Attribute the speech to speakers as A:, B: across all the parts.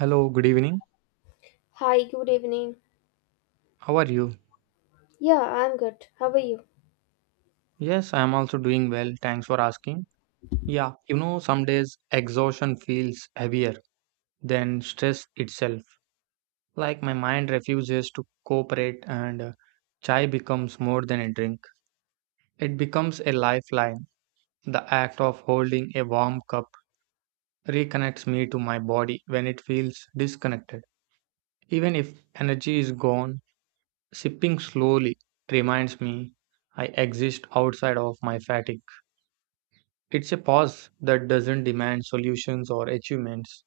A: Hello, good evening.
B: Hi, good evening.
A: How are you?
B: Yeah, I'm good. How are you?
A: Yes, I am also doing well. Thanks for asking. Yeah, you know, some days exhaustion feels heavier than stress itself. Like my mind refuses to cooperate, and chai becomes more than a drink. It becomes a lifeline. The act of holding a warm cup reconnects me to my body when it feels disconnected. Even if energy is gone, sipping slowly reminds me I exist outside of my fatigue. It's a pause that doesn't demand solutions or achievements.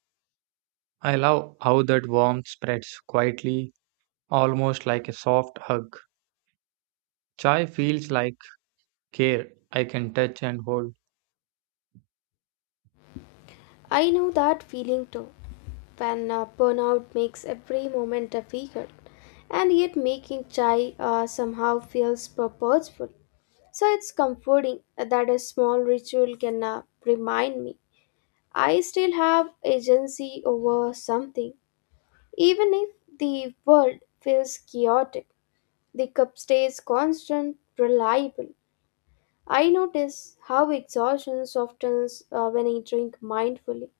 A: I love how that warmth spreads quietly, almost like a soft hug. Chai feels like care I can touch and hold.
B: I know that feeling too. When burnout makes every moment difficult, and yet making chai somehow feels purposeful. So it's comforting that a small ritual can remind me I still have agency over something. Even if the world feels chaotic, the cup stays constant, reliable. I notice how exhaustion softens when I drink mindfully.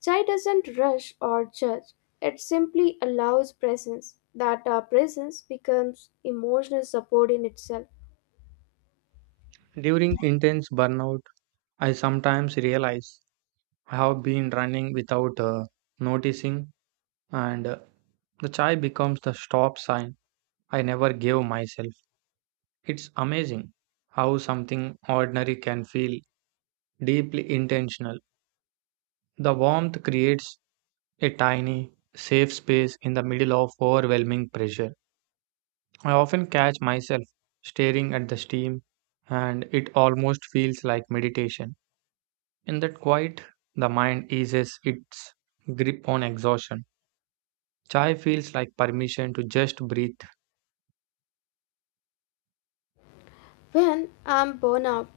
B: Chai doesn't rush or judge, it simply allows presence. That presence becomes emotional support in itself.
A: During intense burnout, I sometimes realize I have been running without noticing, and the chai becomes the stop sign I never gave myself. It's amazing how something ordinary can feel deeply intentional. The warmth creates a tiny, safe space in the middle of overwhelming pressure. I often catch myself staring at the steam, and it almost feels like meditation. In that quiet, the mind eases its grip on exhaustion. Chai feels like permission to just breathe.
B: When I'm burned out,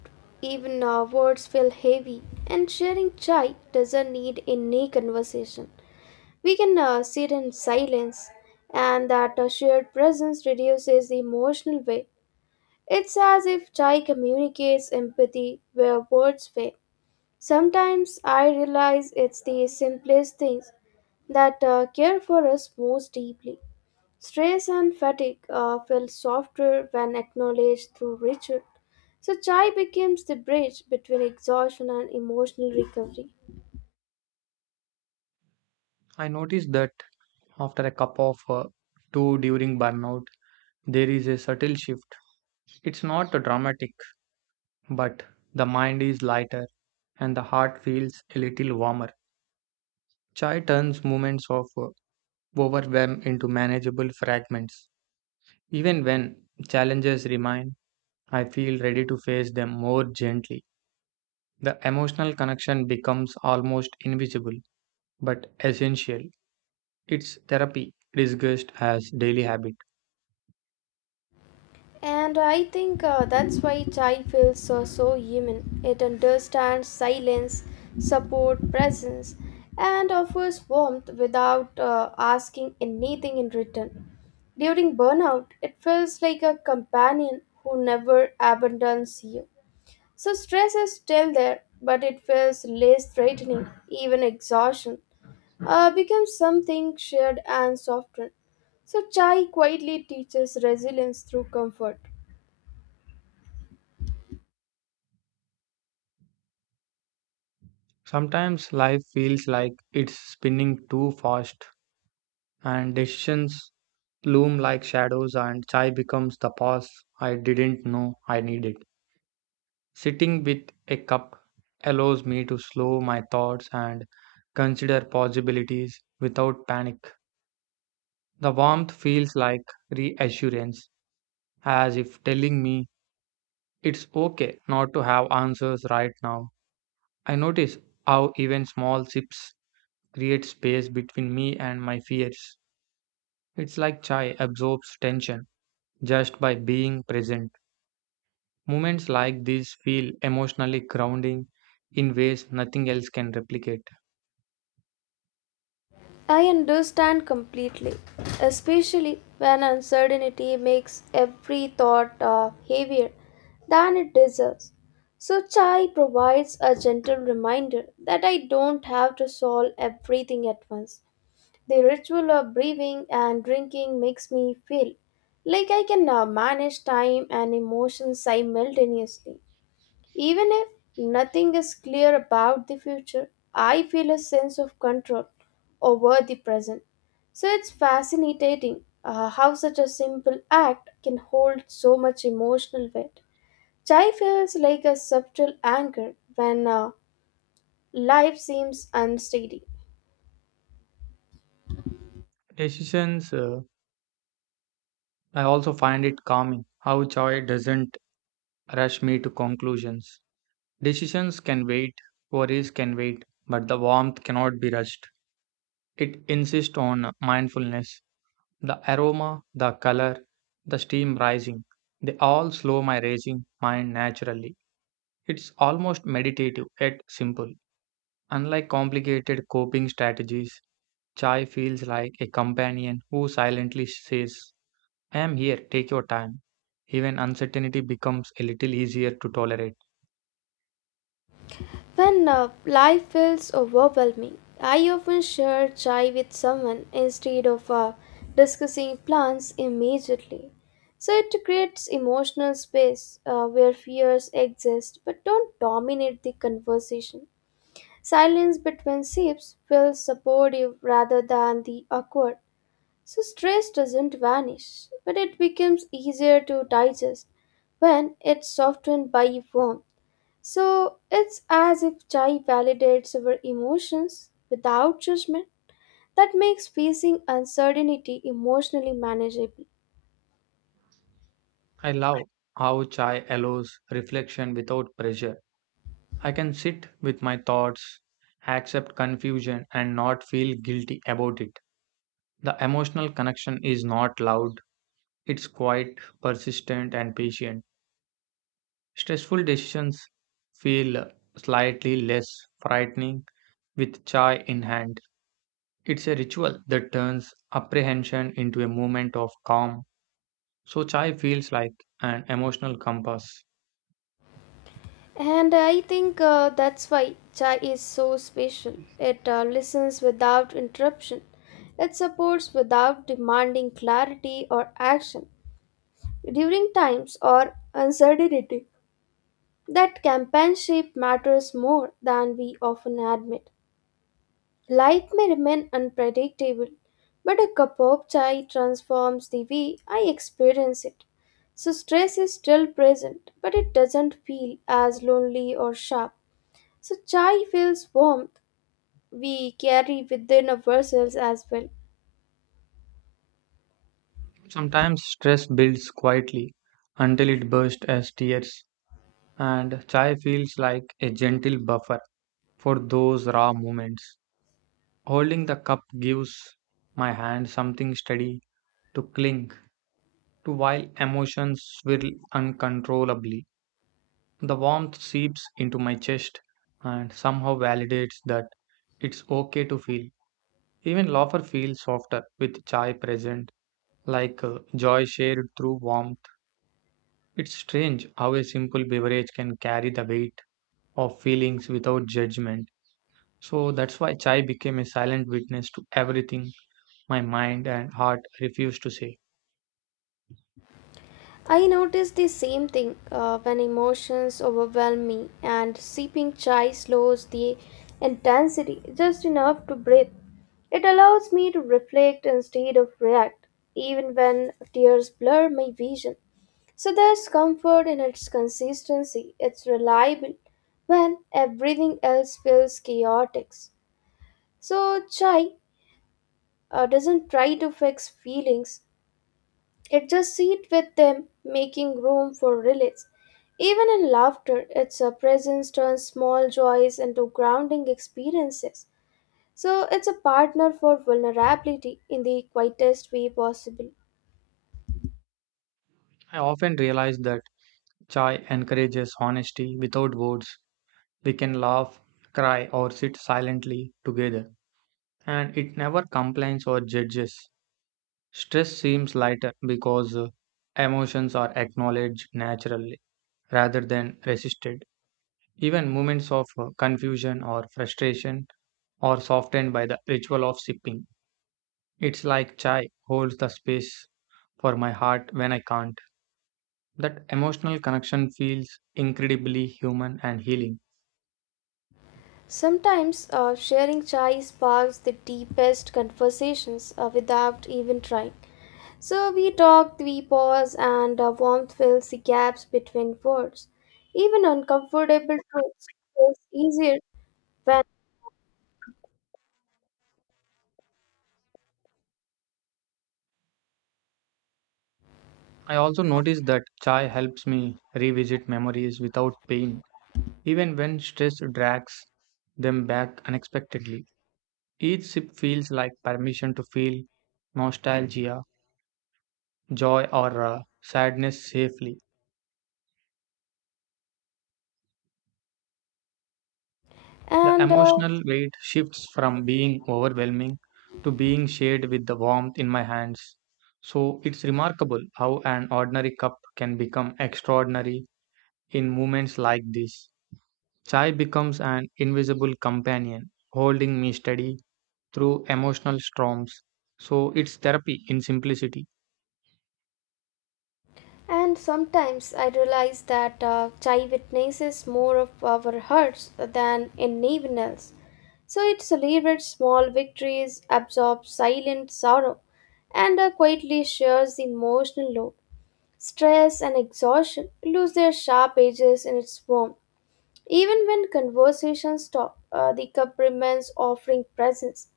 B: even words feel heavy, and sharing chai doesn't need any conversation. We can sit in silence, and that shared presence reduces the emotional weight. It's as if chai communicates empathy where words fail. Sometimes I realize it's the simplest things that care for us most deeply. Stress and fatigue feel softer when acknowledged through ritual. So, chai becomes the bridge between exhaustion and emotional recovery.
A: I notice that after a cup of two during burnout, there is a subtle shift. It's not dramatic, but the mind is lighter and the heart feels a little warmer. Chai turns moments of overwhelm into manageable fragments. Even when challenges remain, I feel ready to face them more gently. The emotional connection becomes almost invisible but essential. It's therapy disguised as daily habit.
B: And I think that's why chai feels so human. It understands silence, support, presence, and offers warmth without asking anything in return. During burnout, it feels like a companion who never abandons you. So stress is still there, but it feels less threatening. Even exhaustion becomes something shared and softened. So chai quietly teaches resilience through comfort.
A: Sometimes life feels like it's spinning too fast and decisions loom like shadows and chai becomes the pause I didn't know I needed. Sitting with a cup allows me to slow my thoughts and consider possibilities without panic. The warmth feels like reassurance, as if telling me it's okay not to have answers right now. I notice how even small sips create space between me and my fears. It's like chai absorbs tension just by being present. Moments like these feel emotionally grounding in ways nothing else can replicate.
B: I understand completely, especially when uncertainty makes every thought heavier than it deserves. So, chai provides a gentle reminder that I don't have to solve everything at once. The ritual of breathing and drinking makes me feel like I can manage time and emotions simultaneously. Even if nothing is clear about the future, I feel a sense of control over the present. So it's fascinating how such a simple act can hold so much emotional weight. Chai feels like a subtle anchor when life seems unsteady.
A: Decisions, uh, I also find it calming how joy doesn't rush me to conclusions. Decisions can wait, worries can wait, but the warmth cannot be rushed. It insists on mindfulness. The aroma, the color, the steam rising, they all slow my racing mind naturally. It's almost meditative yet simple. Unlike complicated coping strategies, chai feels like a companion who silently says, I'm here, take your time. Even uncertainty becomes a little easier to tolerate.
B: When life feels overwhelming, I often share chai with someone instead of discussing plans immediately. So it creates emotional space where fears exist but don't dominate the conversation. Silence between sips feels supportive rather than the awkward. So stress doesn't vanish, but it becomes easier to digest when it's softened by warmth. So it's as if chai validates our emotions without judgment. That makes facing uncertainty emotionally manageable.
A: I love how chai allows reflection without pressure. I can sit with my thoughts, accept confusion, and not feel guilty about it. The emotional connection is not loud, it's quite persistent and patient. Stressful decisions feel slightly less frightening with chai in hand. It's a ritual that turns apprehension into a moment of calm. So, chai feels like an emotional compass.
B: And I think that's why chai is so special. It listens without interruption. It supports without demanding clarity or action. During times or uncertainty, that companionship matters more than we often admit. Life may remain unpredictable, but a cup of chai transforms the way I experience it. So, stress is still present, but it doesn't feel as lonely or sharp. So, chai feels warmth we carry within ourselves as well.
A: Sometimes stress builds quietly until it bursts as tears, and chai feels like a gentle buffer for those raw moments. Holding the cup gives my hand something steady to cling to while emotions swirl uncontrollably. The warmth seeps into my chest and somehow validates that it's okay to feel. Even laughter feels softer with chai present, like joy shared through warmth. It's strange how a simple beverage can carry the weight of feelings without judgment. So that's why chai became a silent witness to everything my mind and heart refused to say.
B: I notice the same thing when emotions overwhelm me, and sipping chai slows the intensity just enough to breathe. It allows me to reflect instead of react, even when tears blur my vision. So there's comfort in its consistency, it's reliable when everything else feels chaotic. So, chai doesn't try to fix feelings, adjust seat with them, making room for relays. Even in laughter, its a presence turns small joys into grounding experiences. So it's a partner for vulnerability in the quietest way possible.
A: I often realize that chai encourages honesty without words. We can laugh, cry, or sit silently together, and it never complains or judges. Stress seems lighter because emotions are acknowledged naturally rather than resisted. Even moments of confusion or frustration are softened by the ritual of sipping. It's like chai holds the space for my heart when I can't. That emotional connection feels incredibly human and healing.
B: Sometimes sharing chai sparks the deepest conversations without even trying. So we talk, we pause, and warmth fills the gaps between words. Even uncomfortable truths feels easier when
A: I also notice that chai helps me revisit memories without pain, even when stress drags them back unexpectedly. Each sip feels like permission to feel nostalgia, joy, or sadness safely. The
B: and uh,
A: emotional weight shifts from being overwhelming to being shared with the warmth in my hands. So it's remarkable how an ordinary cup can become extraordinary in moments like this. Chai becomes an invisible companion, holding me steady through emotional storms. So it's therapy in simplicity.
B: and sometimes I realize that chai witnesses more of our hearts than anyone else. So it celebrates small victories, absorbs silent sorrow, and quietly shares the emotional load. Stress and exhaustion lose their sharp edges in its warmth. Even when conversations stop, the cup remains offering presence.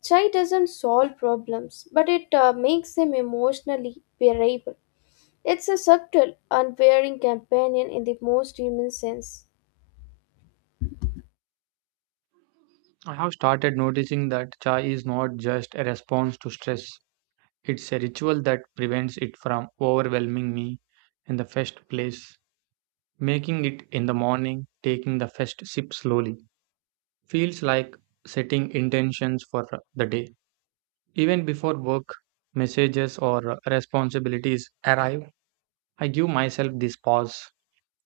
B: Chai doesn't solve problems, but it makes them emotionally bearable. It's a subtle, unwearing companion in the most human sense.
A: I have started noticing that chai is not just a response to stress, it's a ritual that prevents it from overwhelming me in the first place. Making it in the morning, taking the first sip slowly, feels like setting intentions for the day. Even before work, messages, or responsibilities arrive, I give myself this pause.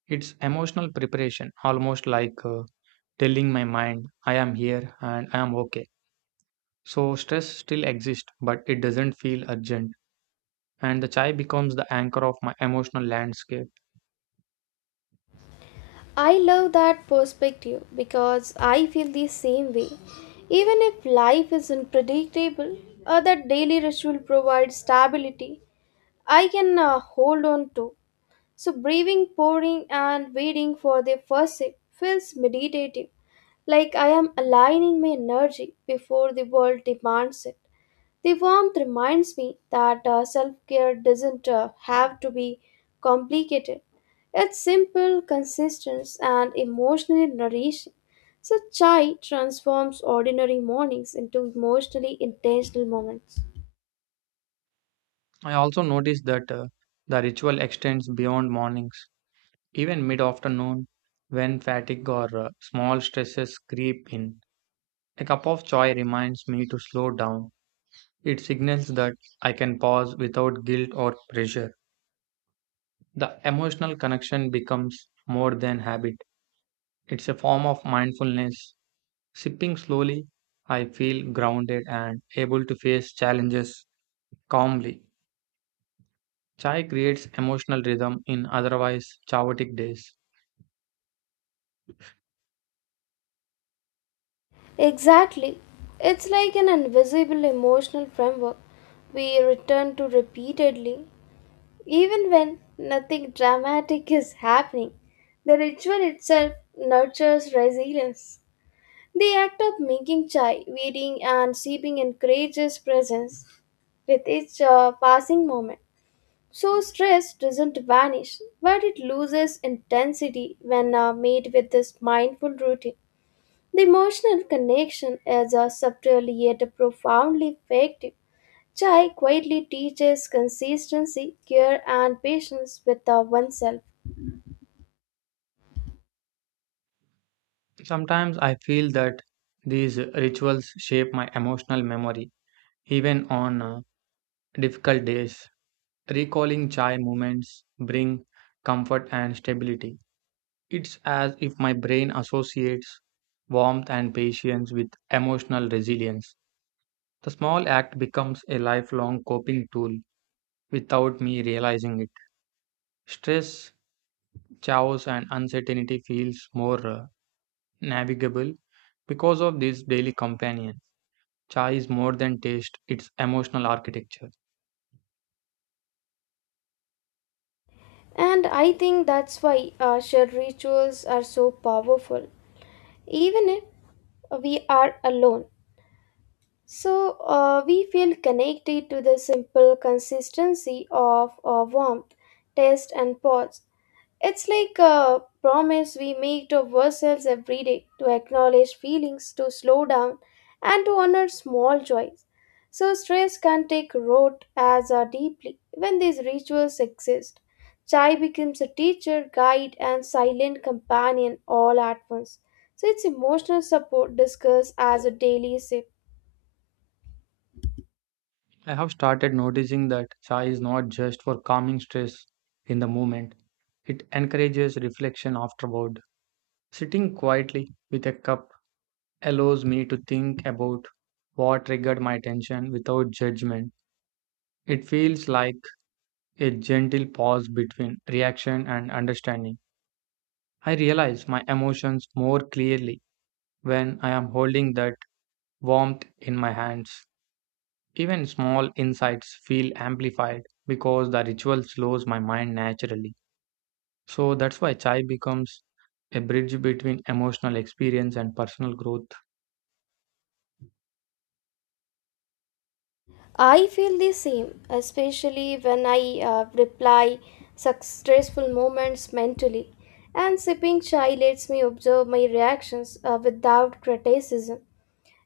A: It's emotional preparation, almost like telling my mind, I am here and I am okay. So, stress still exists, but it doesn't feel urgent. And the chai becomes the anchor of my emotional landscape.
B: I love that perspective because I feel the same way. Even if life is unpredictable, that daily ritual provides stability I can hold on to. So, breathing, pouring, and waiting for the first sip feels meditative, like I am aligning my energy before the world demands it. The warmth reminds me that self care doesn't have to be complicated. It's simple, consistent, and emotionally nourishing. So, chai transforms ordinary mornings into emotionally intentional moments.
A: I also notice that the ritual extends beyond mornings. Even mid afternoon, when fatigue or small stresses creep in, a cup of chai reminds me to slow down. It signals that I can pause without guilt or pressure. The emotional connection becomes more than habit, it's a form of mindfulness. Sipping slowly, I feel grounded and able to face challenges calmly. Chai creates emotional rhythm in otherwise chaotic days.
B: Exactly. It's like an invisible emotional framework we return to repeatedly. Even when nothing dramatic is happening, the ritual itself nurtures resilience. The act of making chai, waiting, and sipping encourages presence with each passing moment. So, stress doesn't vanish, but it loses intensity when made with this mindful routine. The emotional connection is a subtle yet profoundly effective. Chai quietly teaches consistency, care, and patience with oneself.
A: Sometimes I feel that these rituals shape my emotional memory, even on difficult days. Recalling chai moments bring comfort and stability. It's as if my brain associates warmth and patience with emotional resilience. The small act becomes a lifelong coping tool without me realizing it. Stress, chaos, and uncertainty feels more navigable because of this daily companion. Chai is more than taste, it's emotional architecture.
B: And I think that's why shared rituals are so powerful, even if we are alone. So we feel connected to the simple consistency of warmth, taste, and pause. It's like a promise we make to ourselves every day to acknowledge feelings, to slow down, and to honor small joys. So, stress can take root as deeply when these rituals exist. Chai becomes a teacher, guide, and silent companion all at once. So, its emotional support discussed as a daily sip.
A: I have started noticing that chai is not just for calming stress in the moment, it encourages reflection afterward. Sitting quietly with a cup allows me to think about what triggered my tension without judgment. It feels like a gentle pause between reaction and understanding. I realize my emotions more clearly when I am holding that warmth in my hands. Even small insights feel amplified because the ritual slows my mind naturally. So that's why chai becomes a bridge between emotional experience and personal growth.
B: I feel the same, especially when I reply such stressful moments mentally. And sipping chai lets me observe my reactions without criticism.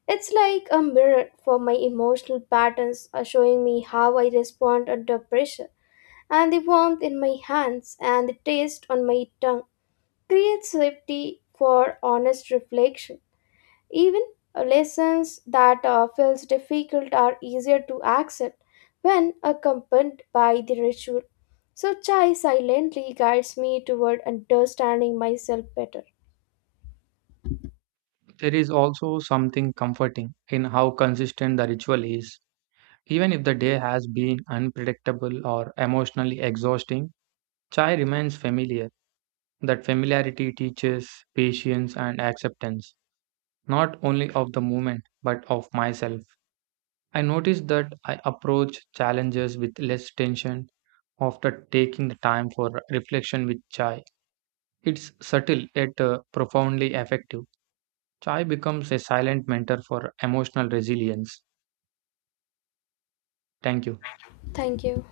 B: It's like a mirror for my emotional patterns, showing me how I respond under pressure. And the warmth in my hands and the taste on my tongue creates safety for honest reflection. Even lessons that feels difficult are easier to accept when accompanied by the ritual. So chai silently guides me toward understanding myself better.
A: There is also something comforting in how consistent the ritual is. Even if the day has been unpredictable or emotionally exhausting, chai remains familiar. That familiarity teaches patience and acceptance, not only of the moment, but of myself. I noticed that I approach challenges with less tension after taking the time for reflection with chai. It's subtle yet profoundly effective. Chai becomes a silent mentor for emotional resilience. Thank you.
B: Thank you.